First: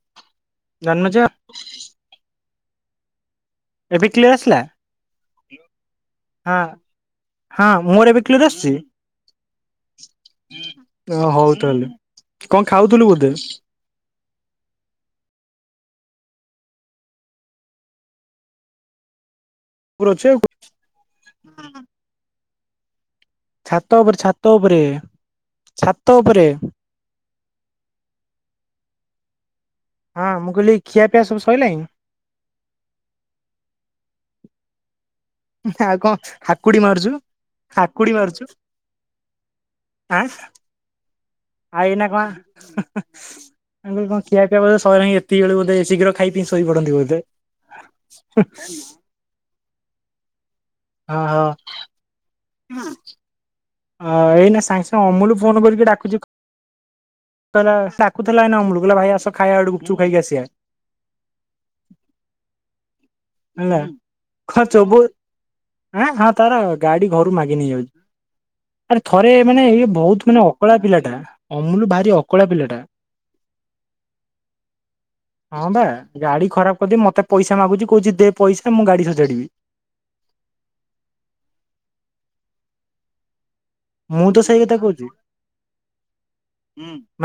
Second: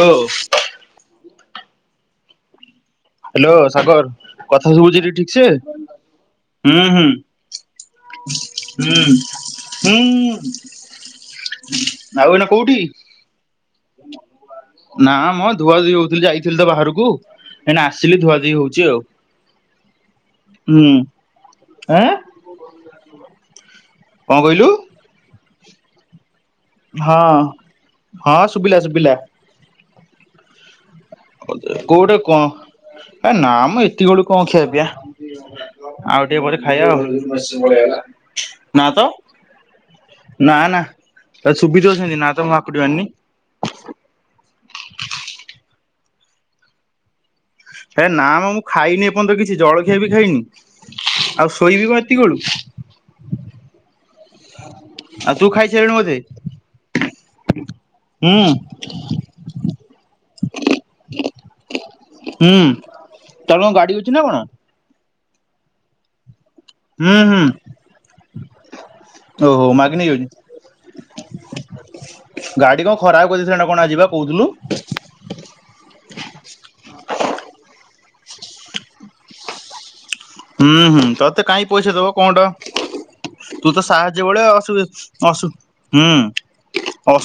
Hello. Janmajay hello ଏବେ clear ଆସିଲା ସାଗର କଥା ହଁ ଶବୁଛିତି ଠିକସେ? ହଁ ମୋର ଏବେ ହୁଁ କ୍ଲିୟର ଆସୁଛି? ହୁଁ ହୁଁ ହୁଁ। ଓ ହଉ ତାହେଲେ ଆଉ ଏଇନା କଣ କୋଉଠି? ଖାଉଥିଲୁ ବୋଧେ ନାମ ଧୁଆଧୁଇ ହଉଥିଲି ଯାଇଥିଲି ତ ବାହାରକୁ। ଏଇନା ଆସିଲି ଧୁଆ ଧୁଇ ହୋଉଚି ଆଉ। ପୁର ଅଛି ଆଉ ହୁଁ ଆଁ? ଛାତ ଓପରେ କଣ ଛାତ କହିଲୁ? ଓପରେ ଛାତ ଓପରେ। ହଁ ହଁ ଶୁବିଲା ଶୁବିଲା। ହଁ ମୁଁ କହିଲି ଖିଆ ପିଆ ସବୁ ସଇଲାଇଁ? କୋଉଟେ କଁ ଏ ନାଁ ମ ଏତିକି ଅଳୁ କଁ ଖିଆ ପିଆ। କଣ ଆଉ ଟିକେ ପରେ ହାକୁଡି ଖାଇବା ମାରୁଛୁ ଆଉ। ହାକୁଡି ମାରୁଛୁ ନାଁ ତ। ଆଁ ନାଁ ନାଁ ତତେ ଆଉ ଶୁବିଥିବ ଏଇନା ସେନ୍ତି କଣ ନା ତ ମୁଁ ହାକୁଟି ମାରିନି। ମୁଁ କଇଲି କଁ ଖିଆ ପିଆ ବୋଧେ ସଇଲାଇଁ ଏତିକି ଅଳୁ ବୋଧେ ଶୀଘ୍ର ଖାଇ ପିଇ ଶୋଇ ପଡ଼ନ୍ତି ବୋଧେ। ହେ ନାଁ ମ ମୁଁ ଖାଇନି ଏପଅନ୍ତ କିଛି ଜଳଖିଆ ବି ଖାଇନି ଆଉ ଶୋଇବି କଁ ଏତିକି ଅଳୁ? ନାଁ। ଅ ଏଇନା ସାଙ୍ଗେ ସାଙ୍ଗେ ଆଉ ଅମୁଲ ତୁ ଫୋନ୍ କରିକି ଖାଇସାରିଲୁଣି ବୋଧେ? ଡାକୁଚି କହିଲା ହୁଁ ସାକୁଥୁଲା ଏଇନା ଅମୁଲୁ କହିଲା ଭାଇ ଆସ ଖାଇବା ଆଡ଼ୁ ଗୁପଚୁପ୍ ଖାଇକି ଆସିବା। ହୁଁ। ତାର କଣ ନାଁ ଗାଡି ଅଛି ନା କଣ? ଖର୍ଚ୍ଚ ବୋ ଆଁ ହଁ ତାର ଗାଡ଼ି ହୁଁ ଘରୁ ହୁଁ। ମାଗି ନେଇ ଯାଉଚି। ଆରେ ଥରେ ମାନେ ଓହୋ ଇଏ ମାଗି ନେଇଯାଉଛି ବହୁତକିନି ଅକୁଆଳିଆ ପିଲାଟା ଅମୁଲୁ ଭାରି ଅକୁଆଳିଆ ପିଲ୍ ଗାଡ଼ି କଁ ଖରାପ କରଦେଇଥିଲା ନାଁ କଣ ଆଜି ପା କହୁଥୁଲୁ। ହଁ ବା ଗାଡ଼ି ଖରାପ କରିଦେଇ ମତେ ପଇସା ମାଗୁଚି କହୁଚି ଦେ ପଇସା ମୁଁ ଗାଡ଼ି ସଜାଡ଼ିବି। ହୁଁ ହୁଁ ତତେ କାଇହିଁ ପଇସା ଦବ କଁ ଟ? ତୁ ତ ସାହାଯ୍ୟ ମୁଁ ତ ବଳେ ସେଇ କଥା ଅସୁ କହୁଛି ଅସୁ ହୁଁ।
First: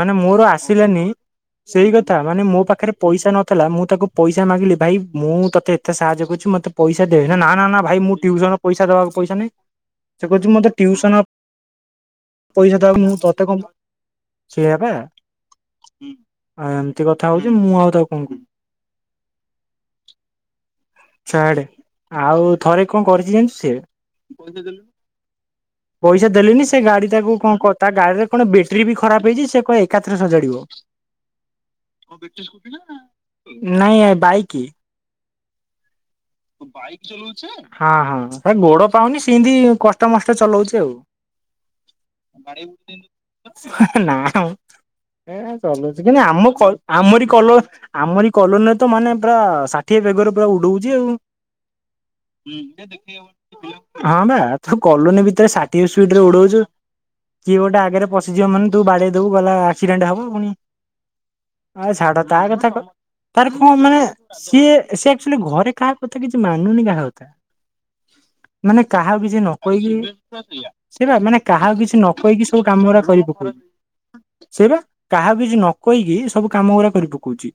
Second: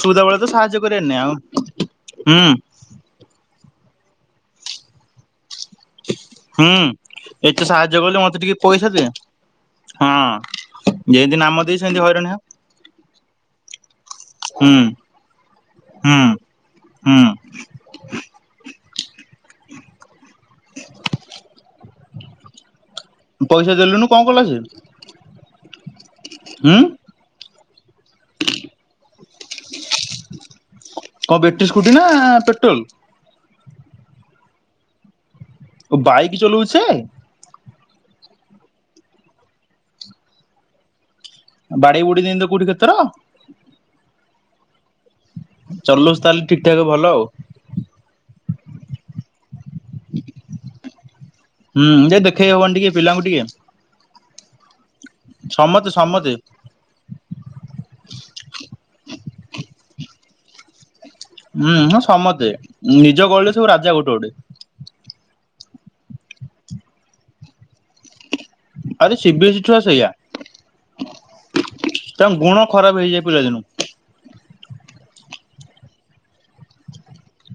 ମାନେ ବେଳେ ମୋର ତ ସାହାଯ୍ୟ କରିବାର ଆସିଲାନେଇ ନାଇଁ ଆଉ ସେଇ କଥା ମାନେ ହୁଁ ମୋ ପାଖରେ ପଇସା ନଥିଲା ମୁଁ ତାକୁ ପଇସା ମାଗିଲି ଭାଇ ମୁଁ ତତେ ତେ ସାହାଯ୍ୟ କରିଛୁ ମତେ ହୁଁ। ପଇସା ଦେ ହେ ନାଁ ଏତେ ନାଁ ନାଁ ସାହାଯ୍ୟ ଭାଇ କଲେ ମୁଁ ମତେ ଟିକେ ଟ୍ୟୁସନ୍ ପଇସା ଦେ ଦବାକୁ ପଇସା ନାଇଁ। ସେ କଉଚି ମତେ ଟିଉସନ ହେନ୍ତି ହଇରାଣ ହେ ପଇସା ଦବାକୁ ମୁଁ ତତେ କଁ ହୁଁ ସେଇଆ ପା। ହୁଁ ଆ ଏମତି ହୁଁ। କଥା ହଉଚି ମୁଁ ଆଉ ତାକୁ କଁ କହି ଛାଡ଼େ ଆଉ ଥରେ କଁ କରିଚି ଜାଣିଚୁ ପଇସା ଦେଲୁନୁ କଣ କଲା ସେ? ସିଏ? ପଇସା ଦେଲିନି ହୁଁ। ସେ ଗାଡ଼ି ତାକୁ କଁ କ ତା ଗାଡ଼ିରେ କଣ ବେଟରୀ ବି ଖରାପ ହେଇଚି ସେ କଁ ଏକାଥରେ ସଜାଡ଼ିବ। କ ବେଟରୀ ସ୍କୁଟି ନାଁ ପେଟ୍ରୋଲ୍? ନାଇଁ ଏ ବାଇକି। ଓ ବାଇ ହଁ ହଁ ହେ ଗୋଡ଼ ପାଉନି ସିଇଁତି କଷ୍ଟେମଷ୍ଟେ ଚଲଉଚି ଆଉ। ବାଡେଇ ବୁଡେଇ ଦିଅନ୍ତି କୋଉଠି କେତେଥର ନାଁ ଅ। ଏ ଚଲଉଚି ଚଲଉଛି କିନ୍ତୁ ତାହେଲେ ଆମ ଠିକ କ ଠାକ ଭଲ ଆଉ। ଆମରି କଲ ଆମରି କଲୋନୀରେ ତ ମାନେ ପୁରା ଷାଠିଏ ବେଗରେ ପୁରା ଉଡ଼ଉଚି ଆଉ। ହୁଁ ଯେ ଦେଖେଇ ହବନି ଟିକେ ପିଲାଙ୍କୁ ଟିକେ। ହଁ ବା ତୁ କଲୋନୀ ଭିତରେ ସମସ୍ତେ ଷାଠିଏ ସ୍ପିଡ଼୍ ରେ ସମସ୍ତେ ଉଡ଼ଉଚୁ କିଏ ଗୋଟେ ଆଗେରେ ପଶିଯିବ ମାନେ ତୁ ବାଡ଼େଇ ଦବୁ ଗଲା ଆକ୍ସିଡେଣ୍ଟ୍ ହବ ପୁଣି ହୁଁ ଆ ହଁ ଛାଡ଼ ତା ସମସ୍ତେ କଥା କ ନିଜ ଗଳିରେ ତାର ସବୁ କଁ ରାଜା ମାନେ ଗୋଟେ ଗୋଟେ ସିଏ ଏ ସେ ଆକ୍ଚୁଆଲି ଘରେ କାହା କଥା କିଛି ମାନୁନି କାହା କଥା। ମାନେ ଆରେ କାହାକୁ କିଛି ସିବିଏସ୍ଇ ଛୁଆ ସେଇଆ ନକହିକି ସେଇ ପା ମାନେ କାହାକୁ କିଛି ନ ତାଙ୍କ କହିକି ଗୁଣ ସବୁ ଖରାପ କାମଉରା ହେଇଯାଏ କରିିପକଉଚି। ପିଲାଦିନୁ ସେଇ ପା କାହାକୁ କିଛି ନ କହିକି ସବୁ କାମଗୁରା କରି ପକଉଚି।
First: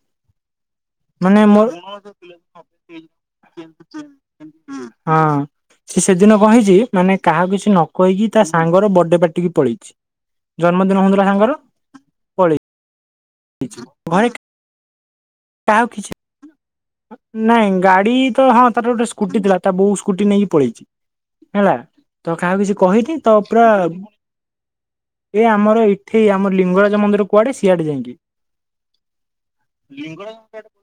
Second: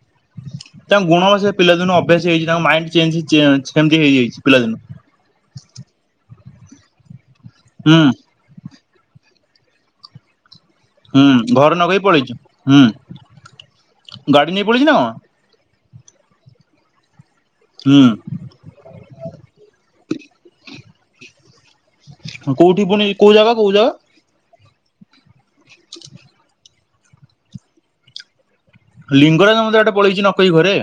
ତାଙ୍କ ଗୁଣ ସେ ପିଲାଦିନୁ ଅଭ୍ୟାସ ହେଇଚି ତାଙ୍କ ମାଇଣ୍ଡ୍ ଚେଞ୍ଜ୍ ହେଇ ଚେ ସେମତି ହେଇ ଯାଇଚି ପିଲାଦିନୁ। ହଁ ସି ସେଦିନ କଁ ହେଇଚି ମାନେ କାହାକୁ କିଛି ନ ହୁଁ କହିକି ତା ସାଙ୍ଗର ବଡ଼େ ପାର୍ଟିକି ପଳେଇଚି। ଜନ୍ମଦିନ ହୁଁ ଘର ନକ ପଳେଇଛୁ ପଳେଇ ହୁଁ ଘରେ ଗାଡି ନେଇ ପଳୁଛି ନା କାହାଉ କିଛି ନାଇଁ ହୁଁ ଗାଡି ତ ହଁ ତାର ଗୋଟେ ସ୍କୁଟି ଥିଲା ତା ବୋଉ ସ୍କୁଟି ନେଇକି ପଳେଇଛି ହେଲା ତ କାହାକୁ କିଛି କୋଉଠି ପୁଣି କହିନି କୋଉ ତ ଜାଗା ପୁରା କୋଉ ଜାଗା ଏ ଆମର ଏଇଠେଇ ଆମର ଲିଙ୍ଗରାଜ ମନ୍ଦିର କୁଆଡେ ସିଆଡେ ଯାଇକି ଲିଙ୍ଗରାଜ ମତେ ଏଟେ ପଳେଇଛି ନ କହି ଘରେ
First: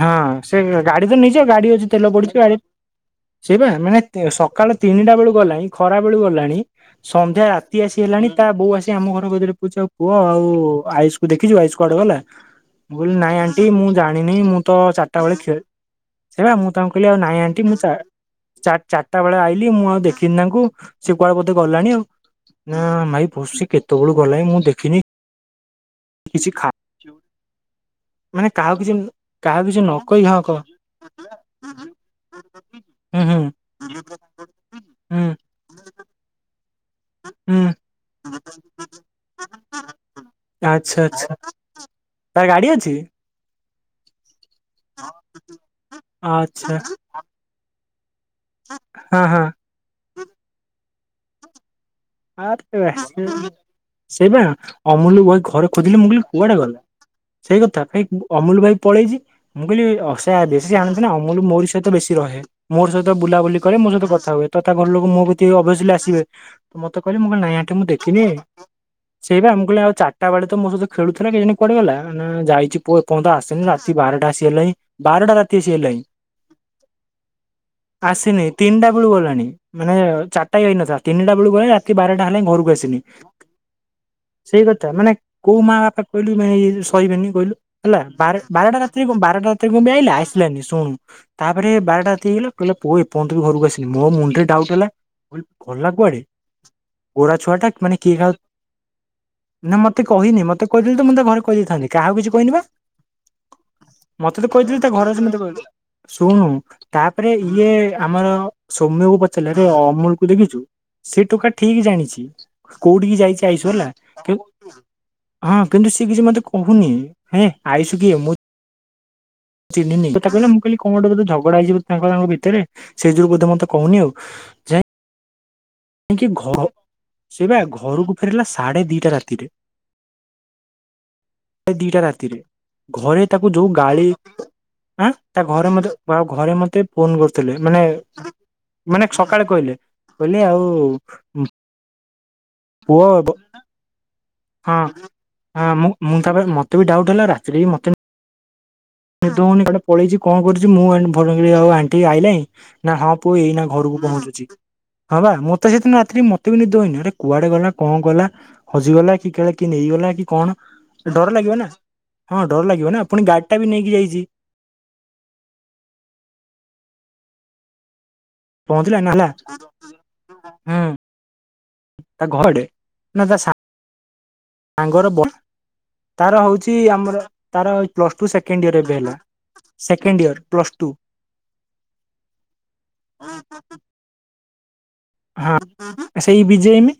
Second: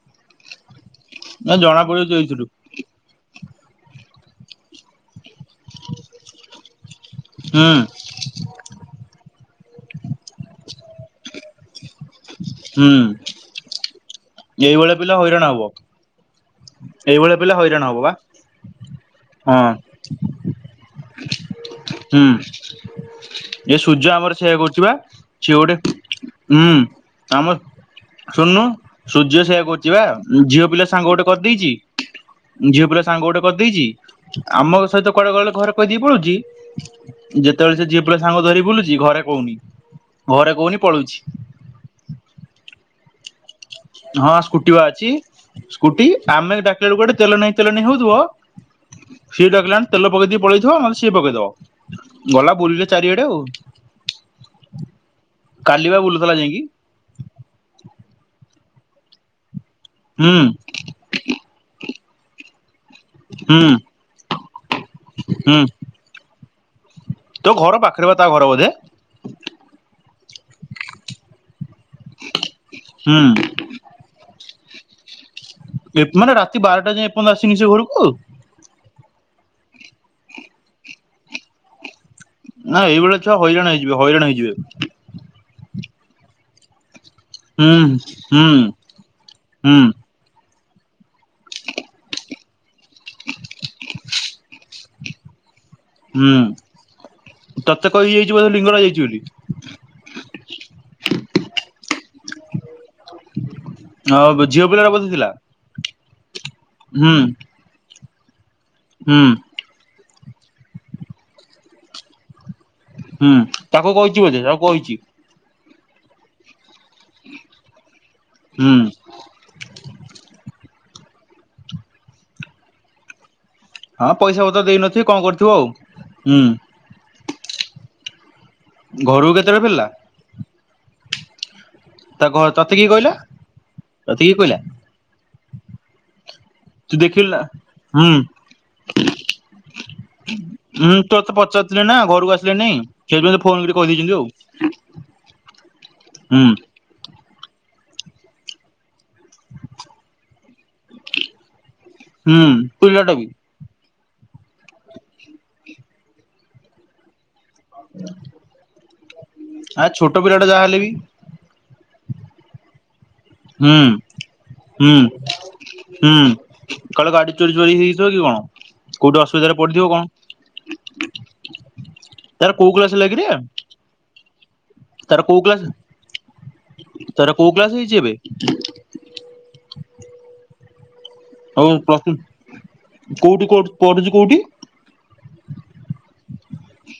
ହଁ ସେ ଗାଡି ତ ନେଇଯିବ ଗାଡି ଜଣା ଅଉଛି ପଡିବ ତେଲ ପଡିଛି ଯାଇଥିଲୁ ଗଡି ସେଇ ବା ମାନେ ସକାଳ ତିନିଟା ବେଳୁ ଗଲାଣି ଖରା ବେଳୁ ଗଲାଣି ସନ୍ଧ୍ୟା ହୁଁ ରାତି ଆସି ହେଲାଣି ତା ବୋଉ ଆସି ଆମ ଘର ଗରେ ପୁଛି ଆଉ ପୁଅ ଆଉ ଆଇସ୍କୁୁଖଛୁ ଆଇୁ କୁାର୍ଡ ଗଲା ହୁଁ ଁ ବିଲ ନାଇଁ ଆଣ୍ଟି ମୁଁ ଜାଣିନି ମୁଁ ତ ଏଇଭଳିଆ ପିଲା ଚାରିଟା ବେଳେ ହଇରାଣ ଖ ହବ ସେ ମୁଁ ତାଙ୍କୁ କହିଲି ଆଉ ଏଇଭଳିଆ ନାଇଁ ପିଲା ଆଣ୍ଟି ମୁଁ ହଇରାଣ ତ ହବ ବା ଚ ଚାରିଟା ବେଳେ ଆଇଲିି ହଁ ମୁଁ ଆଉ ଦେଖିନି ତାଙ୍କୁ ସେ କୁଆଡେ ବୋଧେ ଗଲାଣି ଆଉ ହୁଁ ନା ଭାଇ ବସି କେତେବେଳ ଗଲାଣି ମୁଁ ଦେଖିନି ଶଓଟେ କିଛି ଖା ହୁଁ ଆମ ମାନେ ଶୁଣନୁ କାହାକୁ କିଛି ସୂର୍ଯ୍ୟ ସେଇୟା କାହାକୁ କିଛି କହୁଛି ନ ବା କହି ହଁ କହ ଝିଅ ପିଲା ସାଙ୍ଗ ଗୋଟେ କରିଦେଇଛି ଝିଅ ପିଲା ହୁଁ ସାଙ୍ଗ ହୁଁ ଗୋଟେ କରିଦେଇଛି ଆମ ସହିତ ହୁଁ କୁଆଡେ କଡ ଘରେ କହିଦେଇ ପଡୁଛି ହୁଁ ଯେତେବେଳେ ସେ ଝିଏ ପିଲ ସାଙ୍ଗ ଧରି ବୁଲୁଛି ଘରେ କହୁନି ଘରେ କହୁନି ଆଚ୍ଛା ପଳୁଛି ଆଚ୍ଛା ତାର ଗାଡି ଅଛି ହଁ ସ୍କୁଟି ବା ଅଛି ସ୍କୁଟି ଆମେ ଆଚ୍ଛା ଡାକିଲା ବେଳକୁ ଗୋଟେ ତେଲ ନେଇ ତେଲ ନେଇ ହଉଥିବ ହଁ ହଁ ସିଏ ଡାକିଲାଣି ତେଲ ପକେଇଦି ପଳେଇଥିବ ନହେଲେ ସିଏ ପକେଇଦବ ଗଲା ଆ ବୁଲିଲେ ଚାରିଆଡେ ଆଉ ସେ ବା ଅମୁଲ ବହି ଘରେ କାଲି ଖୋଜିଲେ ବା ମୁଁ କିଲି ବୁଲୁଥିଲା କୁଆଡେ ଯାଇକି ଗଲା ସେଇ କଥା ଭାଇ ଅମୁଲ ଭାଇ ପଳେଇଛି ମୁଁ କହିଲି ହୁଁ ଅସହାୟ ବେଶୀ ଜଣୁ ନା ଅମୁ ମୋରି ସହିତ ବେଶୀ ରହେ ମୋର ସହିତ ବୁଲାବୁଲି ହୁଁ। କରେ ମୋ ସହିତ କଥା ହୁଏ ତଥା ଘର ଲୋକ ମୋ ହୁଁ ଅସଲି ଆସିବେ ତ ମତେ କହିଲି ମୁଁ କହିଲି ତୋ ନାଇଁଠେ ଘର ମୁଁ ପାଖରେ ବା ଦେଖିନି ତା ଘର ବୋଧେ ସେଇ ମୁମ କହେ ଆଉ ଚାରିଟା ବଳେ ତୋ ସହିତ ଖେଳୁଥିଲା କେ ପଡି ଗଲା ନା ଯାଇଛିୁ ହୁଁ କହଣ ଆସନି ଆସି ବାରଟା ଆସି ହେଲାଣି ବାରଟା ରାତି ଆସି ହେଲାଣି ମାନେ ରାତି ବାରଟା ଯାଏଁ ଏପର୍ଯ୍ୟନ୍ତ ଆସିନି ସେ ଘରକୁ ଆସନି ତିନି ା ବେଳ ଗଲାଣି ମାନେ ଚାରଟାଇନଥା ତିନି ଗଲେଣି ରାତି ବାରା ଲେ ଘରକୁ ନା ଆସିନି ଏଇଭଳିଆ ଛୁଆ ହଇରାଣ ହେଇଯିବେ ହଇରାଣ ହେଇଯିବେ ସେଇ କଥା ମାନେ କୋଉ ମା ବାପା କହିଲୁ ମାନ କହିବେନି କହିଲୁ ହୁଁ ହେଲା ବ ହୁଁ ବାରଟା ରାତିରେ ବାରଟା ହୁଁ ରାତିରେମ ଆଇିଲ ଆ ଆାନି ଶୁଣୁ ତାପରେ ବାରଟା ଏତି ହେଇଗଲା କହିଲ ପୁଅ ଏପର୍ଯ୍ୟନ୍ତ ଘରକୁ ଆସିଲି ମୋ ମୁଣ୍ଡ ରେ ଡାଉଟ୍ ହେଲା ଭଲ ଲାଗବ ଆରେ ହୁଁ ଗୋଡ଼ା ଛୁଆ ଟା ମାନେ କିଏ ଖାଉ ଚଲି ନା ମତେ କହିନି ମତେ କହିଦେଲେ ତୋତେ ଘରେ କହିେଇଥାନ୍ତି କାହାକୁ କିଛି କହିନି ବା ମତେ ଆଉ ତ ଝିଅ କହିଥିଲି ତା ପିଲାର ବୋଧେ ଘର ଥିଲା ମତେ ଶୁଣୁ ହୁଁ ତାପରେ ଇଏ ଆମର ସୌମ୍ୟକୁ ହୁଁ ପଚାରିଲା ଅମୁଲ କୁ ଦେଖିଛୁ ସେ ଟୋକା ଠିକ ଜାଣିଛି କୋଉଠିିକି ହୁଁ ଯାଇଛି ଆଇସୁ ତାକୁ କହିଛି ବୋଧେ ହେଲାୁ ତାକୁ କହିଛି ହଁ କିନ୍ତୁ ସିଏ କିଛି ମତେ କହୁନି ହେଁ ଆଇସୁ କିଏ ମୁଁ ହୁଁ ଚହନିନି କହିଲ ମୁଁ କିଲ କ ଗୋେୋଧେଝଡା ହେଯିବ ତାଙ୍କ ଭିତରେ ସେଇ ଯୋ ବୋଧେ ମତେ କହୁନି ହଁ ପଇସା ବତ ଦେଇନଥି କଣ କରିଥିବ ଆଉ ହୁଁ କାହିକି ସେ ବା ଘରକୁ ଫେରିଲା ସାଢେ ଦିଟା ଘରକୁ ରାତିରେ କେତେବେଳେ ଫେରିଲା ପ୍ର ଦିଟା ତା ରାତିରେ ଘ ତତେ କିଏ କହିଲା ଘରେ ତାକୁ ଯୋଉ ଗାଳି ତତେ କିଏ କହିଲା ଆଁ ତା ଘରେ ମଧ୍ୟ ବା ଘରେ ମଧ୍ୟ ତେ ତୁ ଫୋନ ଦେଖିଲୁ ନା କରୁଥିଲେ ମାନେ ହୁଁ ମାନେ ସକାଳେ କହିଲେ କହିଲେ ଆଉ ହଁ ତୋ ତ ପଚାରୁିଥିଲି ନା ଘରୁକୁ ଆସି ପୁଅ ସେନ୍ତ ଫୋନ କହିଦେଇଛନ୍ତି ଆଉ ହୁଁ। ତ ବି ଡାଉଟ୍ ହେଲା ରାତିରେ ବି ମତେ ନି ହଉନିଟେ ପଳେଇଛି କଣ କରୁଛି ମୁଁ ଆଉ ଆଣ୍ ଆଇଣି ହୁଁ ନା ହଁ ପିଲାଟା ବି ପୁଅ ଏଇ ଘରକୁ ପହଞ୍ଚୁଛି ହଁ ବା ମୋତେ ସେଦିନ ରାତିରେ ମତେ ବି ନିଦ କୁଆଡେ ଗଲା କଣ ଗଲା ହଜିଗଲା କି କି ଆ ନେଇଗଲା ଛୋଟ କି ପିଲାଟା କଣ। ଯାହା ହେଲେ ବି ଡର ଲାଗିବ ନା ହଁ ଡର ଲାଗିବ ନା ପୁଣି ଗାଡି ଟା ବି ହୁଁ। ନେଇକି ଯାଇଛି ହୁଁ ହୁଁ କହିଲ ଗାଡି ଚୋରି ଚୋରି ହେଇଥିବ କି କଣ। ପହଞ୍ଚିଲା ନା କୋଉଠି ହେଲା ଅସୁବିଧାରେ ପଡିଥିବ ହୁଁ କଣ? ତା ତାର ଘରେ କୋଉ କଲାସ ଲାଗି ନା ଯେ ତା ସାଙ୍ଗର ତାର ହଉଛି ଆମର କୋଉ କ୍ଲାସ ତାର ହେଇଛି ଏବେ ପ୍ଲସ୍ ଟୁ ସେକେଣ୍ଡ ଇୟର ଏବେ ହେଲା। Second year plus two. ଆଉ ପ୍ର କୋଉଠି କୋଉଠି ପଢୁଛି କୋଉଠି। ହଁ ସେଇ ବିଜେମ।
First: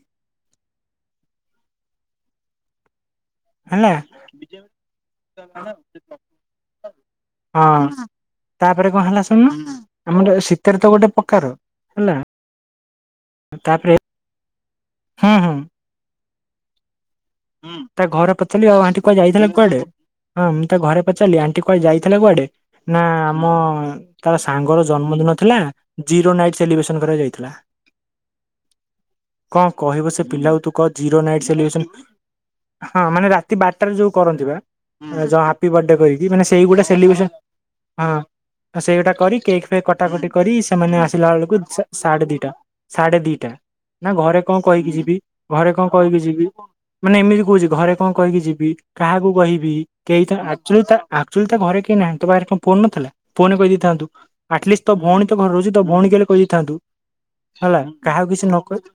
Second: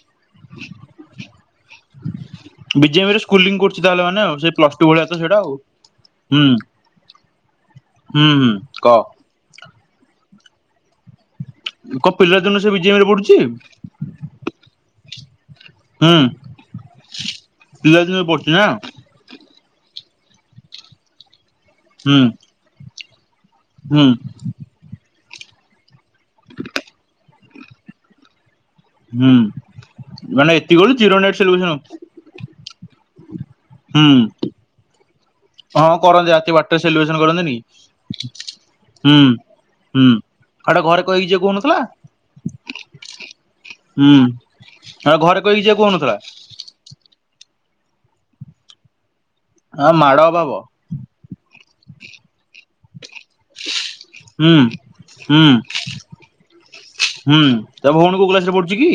ବିେ କରୁ ହେଲା ତାହେଲେ ମାନେ ପ୍ଲସ ଟୁ ଭଳିଆ ତ ସେଇଟା ଆଉ ହଁ। ହଁ ତାପରେ କଣ ହେଲା ଶୁଣୁନୁ ଆମର ଶୀତରେ ତ ଗୋଟେ ପକାର। କ ପିଲାର ଜଣୁ ସେ ବିଜ ରେ ପଢୁଛି। ହଁ ହଁ। ହୁଁ। ହୁଁ ତା ପିଲାଦିନରୁ ଘରେ ପଢୁଛି ପଚିଲ ନା ଆଉ ହଣ୍ଟି କୁଆ ଯାଇଥିଲା କୁଆଡେ ହଁ। ଘରେ ପଚାରିଲି ଆଣ୍ଟି କୁଆେ ଯାଇଥିଲା ହୁଁ କୁଆଡେ। ନା ଆମ ହୁଁ ତାର ସାଙ୍ଗର ଜନ୍ମଦିନ ଥିଲା। ଜିରୋ ନାଇଟ୍ ସେଲିବ୍ରେସନ କରାଯାଇଥିଲା। ହୁଁ କଣ କହିବ ସେ ମାନେ ପିଲାକୁ ତୁ ଏତିକି କ ବେଳୁ zero net nights celebration ହଁ ମାନେ ରାତି ବାରଟାରେ ଯୋଉ ହୁଁ କରନ୍ତି ବା। ହାପି ବଥଡେ ହଁ କରିକି କରନ୍ତି ମାନେ ରାତି ସେଇ ବାରଟାରେ ଗୋଟେ ସେଲିବ୍ରେସନ ସେଲିବ୍ରେସ କରନ୍ତିନି ହଁ। ଆଉ ସେଇଗୁଟା ହୁଁ କରି କେକ୍ ଫେକ୍ ହୁଁ। କଟାକଟି କରି ଆଉଟା ସେମାନେ ଘରେ କହିକି ଆସିଲା ଯିଏ ବେଳକୁ କହୁନଥିଲା ସାଢେ ଦିଟା ସାଢେ ଦିଟା। ନା ହୁଁ ଘରେ କଣ କହିକି ଆ ଯିବି କହିକି ଘରେ ଯିଏ କଣ କହୁନଥିଲା କହିକି ଯିବି। ମାନେ ଏମିତି କହୁଛି ଘରେ କଣ କହିକି ଯିବି କାହାକୁ କହିବି ଆ ମାଡ କେହି ଅଭାବ ଆଚୁ ଆକ୍ଚୁଆଲି ତା ଘରେ କେହି ନାହାନ୍ତି ତୋ ପାଖରେ କଣ ଫୋନ ନଥିଲା। ଫୋନ କହିଦେଇଥାନ୍ତୁ ହୁଁ। ଆଟଲିଷ୍ଟ ତ ଭଉଣୀ ତ ହୁଁ ଘରେ ରହୁଛି ତ ଭଉଣୀ କଲେ କହିଦେଇଥାନ୍ତୁ। ହୁଁ ହେଲା ତା ଭଉଣୀ କୋଉ କାହାକୁ କ୍ଲାସ କିଛି ରେ ନ ପଢୁଛି କହି କି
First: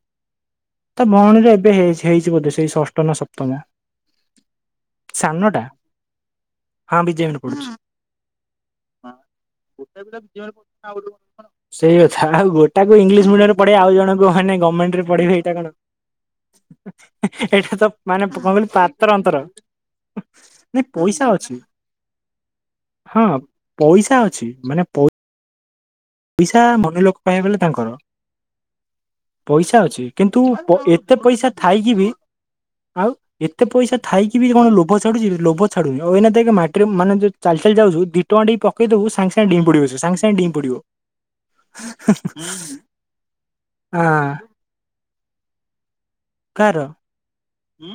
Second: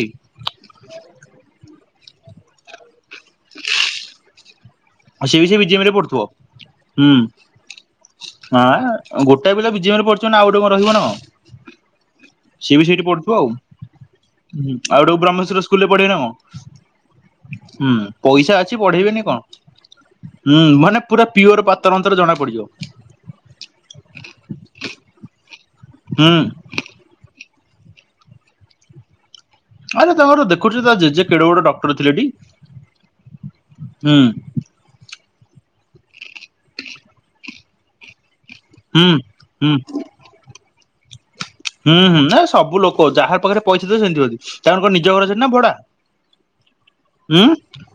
ତା ଭଉଣୀରେ ଏବେ ହେଇ ହେଇଛି ବୋଧେ ସେଇ ଷଷ୍ଠ ନା ସପ୍ତମ। ସିଏ ବି ସେ ସାଙ୍ଗଟା ବିଜେଏମ୍ ରେ ପଢୁଥିବ ହଁ ହୁଁ। ବିଜୟମ ରେ ପଡୁଛି। ହଁ ଗୋଟାଏ ପିଲା ବିଜେଏମ୍ ରେ ପଢୁଥିବ ନା ଆଉ ଗୋଟେ କଣ ରହିବ ନା କଣ ସେଇ କଥା ଆଉ ସିଏ ଗୋଟା ବି ସେଇଠି ଇଂଲିଶ ପଢୁଥିବ ମି ପଢ ଆଉ ଜଣ ହୁଁ ଆଉ ଗଣମେଣ୍ଟରେ ଗୋଟେ ପଢିବେ ଏଇଟା ବ୍ରହ୍ମେଶ୍ୱର କଣ ସ୍କୁଲ ରେ ପଢେଇବେ ନା କଣ ଏଇଟା ତ ହୁଁ ମାନେ କଣ ପଇସା କହିଲି ଅଛି ପାତର ପଢେଇବେନି ଅନ୍ତର। କଣ। ହୁଁ ନାଇଁ ମାନେ ପଇସା ପୁରା ଅଛି ପିଓର ପାତର ଅନ୍ତର ଜଣା ପଡିଯିବ। ହଁ ପଇସା ଅଛି ମାନେ ହୁଁ। ପଇସା ମନେ ଲୋକ ପାଇ ବଲେ ତାଙ୍କର। ପଇସା ଅଛି ଆରେ ତାଙ୍କର କିନ୍ତୁ ଦେଖୁଛୁ ତା ଏତେ ଜେଜେ କେଡେ ପଇସା ବଡ ଡକ୍ଟର ଥାଇକି ବି ଥିଲେଟି ଆଉ ଏତେ ପଇସା ହୁଁ। ଥାଇକି ବି କଣ ଲୋକ ଲୋ ଛଡୁଛି ଲୋଭ ଛଡୁଛି ଏ ମାଟିରେ ମାନେଉ ଚାଲି ଚାଲି ଯାଉଛି ଦି ଟଙ୍କା ଟିକ ହୁଁ ପକେଇଦବ ସଙ୍ଗେ ସଙ୍ଗେ ଡେଇଁ ହୁଁ ପଡିବ ସାଙ୍ଗେ ସାଙ୍ଗେ ଡେଇଁ ପଡିବ। ହୁଁ ହୁଁ ନା ସବୁ ଲୋକ ଯାହାର ପାଖରେ ପଇସା ତ ସେମିତି ହନ୍ତି। ତାଣଙ୍କ ନିଜ ଘରରେ ନା ଭଡା। କାହାର? ଉଁ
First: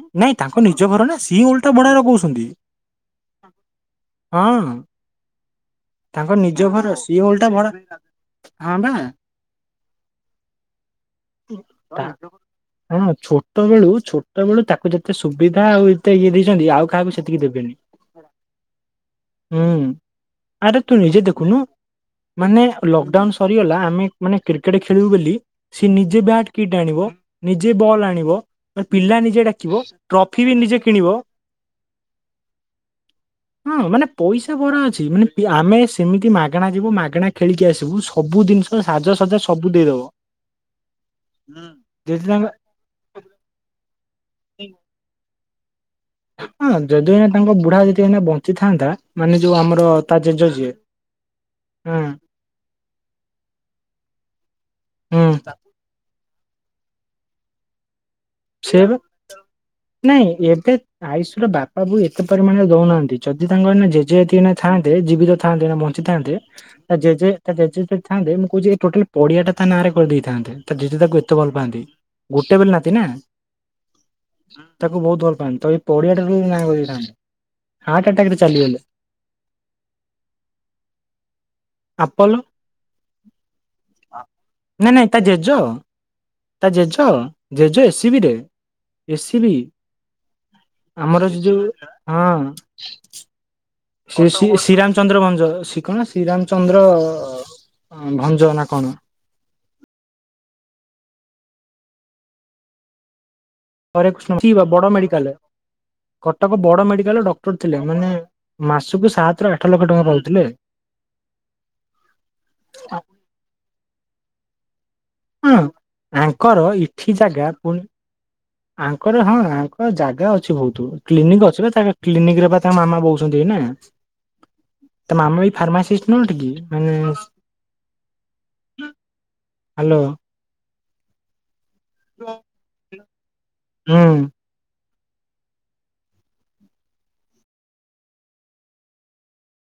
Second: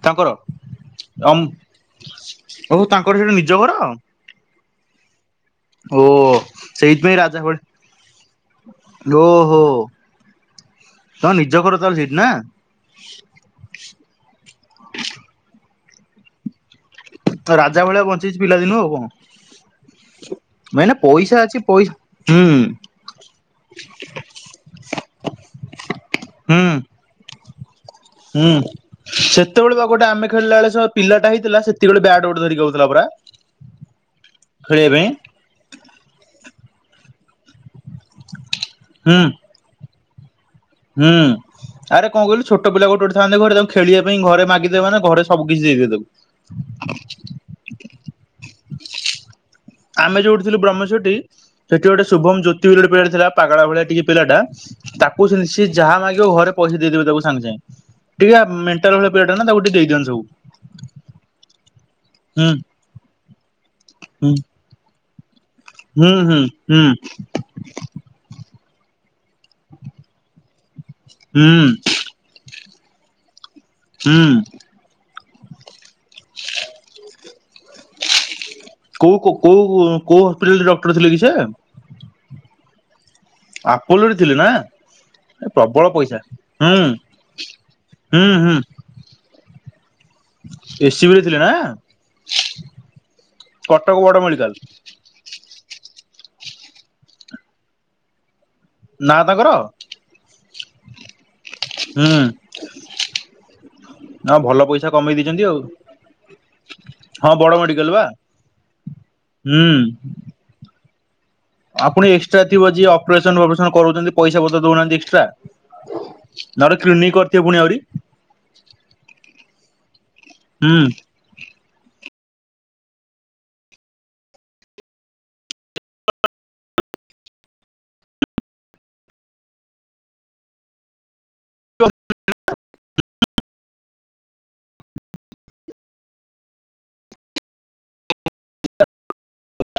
ତାଙ୍କର ନାଇଁ ତାଙ୍କ ନିଜ ଘର ନା ସି ଅମ୍ ଓଲଟା ଭଡ଼ା ଲଗଉଛନ୍ତି। ଓ ତାଙ୍କର ସେଠି ନିଜ ଘର ହୁଁ। ଓ ସେଇତ ପାଇଁ ସିଏ ରାଜା ଓଲଟା ଭଡା ହଁ ବା ଫ ଓହୋ। ତ ନିଜ ଘର ଚାଲ ସେଇଠି ନା। ତା ହଁ ଛୋଟ ବେଳୁ ଛୋଟ ବେଳୁ ତାକୁ ଯେତେ ସୁବିଧା ଆଉ ଏତେ ଇଏ ଦେଇଛନ୍ତି ଆଉ କାହାକୁ ସେତିକି ଦେବେନି। ରାଜା ଭଳିଆ ବଞ୍ଚେଇଛି ପିଲାଦିନ ଆଉ ହୁଁ କଣ। ଆରେ ଭାଇନା ତୁ ନିଜେ ପଇସା ଅଛି ଦେଖୁନୁ। ପଇସା ହୁଁ ମାନେ ଲକଡାଉନ ସରିଗଲା ଆମେ ମାନେ କ୍ରିକେଟ ଖେଳିବୁ ବୋଲି ସେ ନିଜେ ବ୍ୟାଟ୍ ହୁଁ କିଟ୍ ଆଣିବ। ନିଜେ ବଲ ଆଣିବ ହୁଁ। ପିଲା ନିଜେ ସେତେବେଳେ ଡାକିବ ବା ଗୋଟେ ଆମେ ଟ୍ରଫି ଖେଳିଲା ବି ବେଳେ ସେ ନିଜେ କିଣିବ। ପିଲାଟା [unintelligible] ହଁ ମାନେ ପଇସା ଭରା ଖେଳିବା ଅଛି ପାଇଁ ମାନେ କି ଆମେ ସେମିତି ମାଗଣା ଯିବୁ ମାଗଣା ଖେଳିକି ଆସିବୁ ସବୁ ଜିନିଷ ହୁଁ। ସାଜସଜା ସବୁ ଦେଇଦବ। ହୁଁ ଆରେ କଣ ଯଦି କହିଲୁ ତାଙ୍କ ଛୋଟ ଛୋଟ ପିଲା ଗୋଟେ ଗୋଟେ ଥାନ୍ତି ଘରେ ତାଙ୍କୁ ଖେଳିବା ପାଇଁ ଘରେ ମାଗିଦେବାାନ ଘରେ ସବୁ କିଛି ଦେଇଦବ। ହଁ ଯଦି ଏନା ତାଙ୍କ ବୁଢା ଯଦି କ ବଞ୍ଚିଥାନ୍ତା ମାନେ ଯୋଉ ଆମର ତା ଆମେ ଜେଜ ଯୋଉଠିଥିଲୁ୍ ଯିଏ ବ୍ରହ୍ମେଶ୍ୱରଠି ସେଠି ହୁଁ ଗୋଟେ ଶୁଭମ ଜ୍ୟୋତି ବୋଲି ପିଲା ଥିଲା ପାଗଳା ଭଳିଆ ଟିକେ ପିଲାଟା। ହୁଁ ତାକୁ ସେମତି ସିଏ ଯାହା ମାଗିବ ଘରେ ପଇସା ଦେଇଦେବେ ତାକୁ ସାଙ୍ଗେ ସାଙ୍ଗେ। ଟିକେ ସେ ମେଣ୍ଟାଲ ତାକୁ ଟିକେ ଦେଇଦିଅନ୍ତି ନାଇଁ ଏବେ ଆୟୁଷ ର ବାପା ବୁ ଏତେ ହୁଁ ପରିମାଣରେ ଦଉନାହାନ୍ତି ଯଦି ତାଙ୍କ ଏ ଜେଜେ ହୁଁ ଏତିକ ଥାଆନ୍ତେ ଜୀବିତ ଥାନ୍ତେ ନା ହୁଁ ବଞ୍ଚିଥାନ୍ତେ ହୁଁ ହୁଁ ତା ଜେଜେ ତା ଜେଜେେ ଥାନ୍ତେ ମୁଁ କହୁଛି ଟୋଟାଲ ପଡିଆ ଟା ତା ନାଁରେ କରିଦେଇଥାନ୍ତେ ତା ଜେଜେ ତାକୁ ଏତେ ଭଲ ହୁଁ ପାଆନ୍ତି। ଗୋଟେ ବୋଲି ନାତି ନା। ହୁଁ। ତାକୁ ବହୁତ ଭଲ ପାଆନ୍ତି ତ ଏଇ ପଡିଆ ଟା ନଁ କରି ଦେଇଥାନ୍ତେ। ହାର୍ଟ ଆଟେକ୍ ରେ ଚାଲିଗଲେ। କୋଉ କୋଉ କୋଉ ହସ୍ପିଟାଲ ରେ ଡକ୍ଟର ଥିଲେ କି ସେ। ଆପଲ। ଆପୋଲୋରେ ଥିଲେ ନା ନାଇଁ ନାଇଁ ତା ଜେଜ ପ୍ରବଳ ପଇସା। ତା ହୁଁ ଜେଜ ଜେଜ ଏ ପୃ ସିବିରେ ହୁଁ ହୁଁ ଏସ୍ ସ ବିି ଏସିବିରେ ଆମର ଥିଲେ ଯ ନା ଯୋଉ ହଁ କଟକ ବଡ ମେଡିକାଲ ଶ୍ରୀରାମ ଚନ୍ଦ୍ର ଭଞ୍ଜ ଶ କଣ ଶ୍ରୀରାମଚନ୍ଦ୍ର ଭଞ୍ଜ ନା କଣ ନା ତାଙ୍କର ହୁଁ ହରେ ନା କୃଷ୍ଣ ଭଲ ସ ପଇସା ବଡ କମେଇ ମେଡିକାଲରେ ଦେଇଛନ୍ତି ଆଉ କଟକ ବଡ ମେଡିକାଲରେ ହଁ ବଡ ଡକ୍ଟର ଥିଲେ ମେଡିକାଲ ବା ମାନେ ମାସକୁ ସାତ ର ହୁଁ ଆଠ ଲକ୍ଷ ଟଙ୍କା ପାଉଥିଲେ ଆପଣ ଏକ୍ସଟ୍ରା ଥିବ ଯିଏ ଅପରେସନ ଫପରେସନ କରୁଛନ୍ତି ପଇସା ପତ ଦଉନାହାନ୍ତି ହଁ। ଏକ୍ସଟ୍ରା ଆଙ୍କର ନଟ ଇଠି କିନ କରିଥିବ ଜାଗା ପୁଣି ଆହୁରି ଆଙ୍କର ହଁ ଆଙ୍କର ଜାଗା ଅଛି ହୁଁ ବହୁତ କ୍ଲିନିକ୍ ଅଛି ବା ତା କ୍ଲିନିକ ରେ ବା ତାଙ୍କ ମାମା ବୋଉଛନ୍ତି ନା ତା ମାମା ବି ଫାର୍ମାସିଷ୍ଟ ନିକ କି ମାନେ ହ୍ୟାଲୋ ହୁଁ ଏକ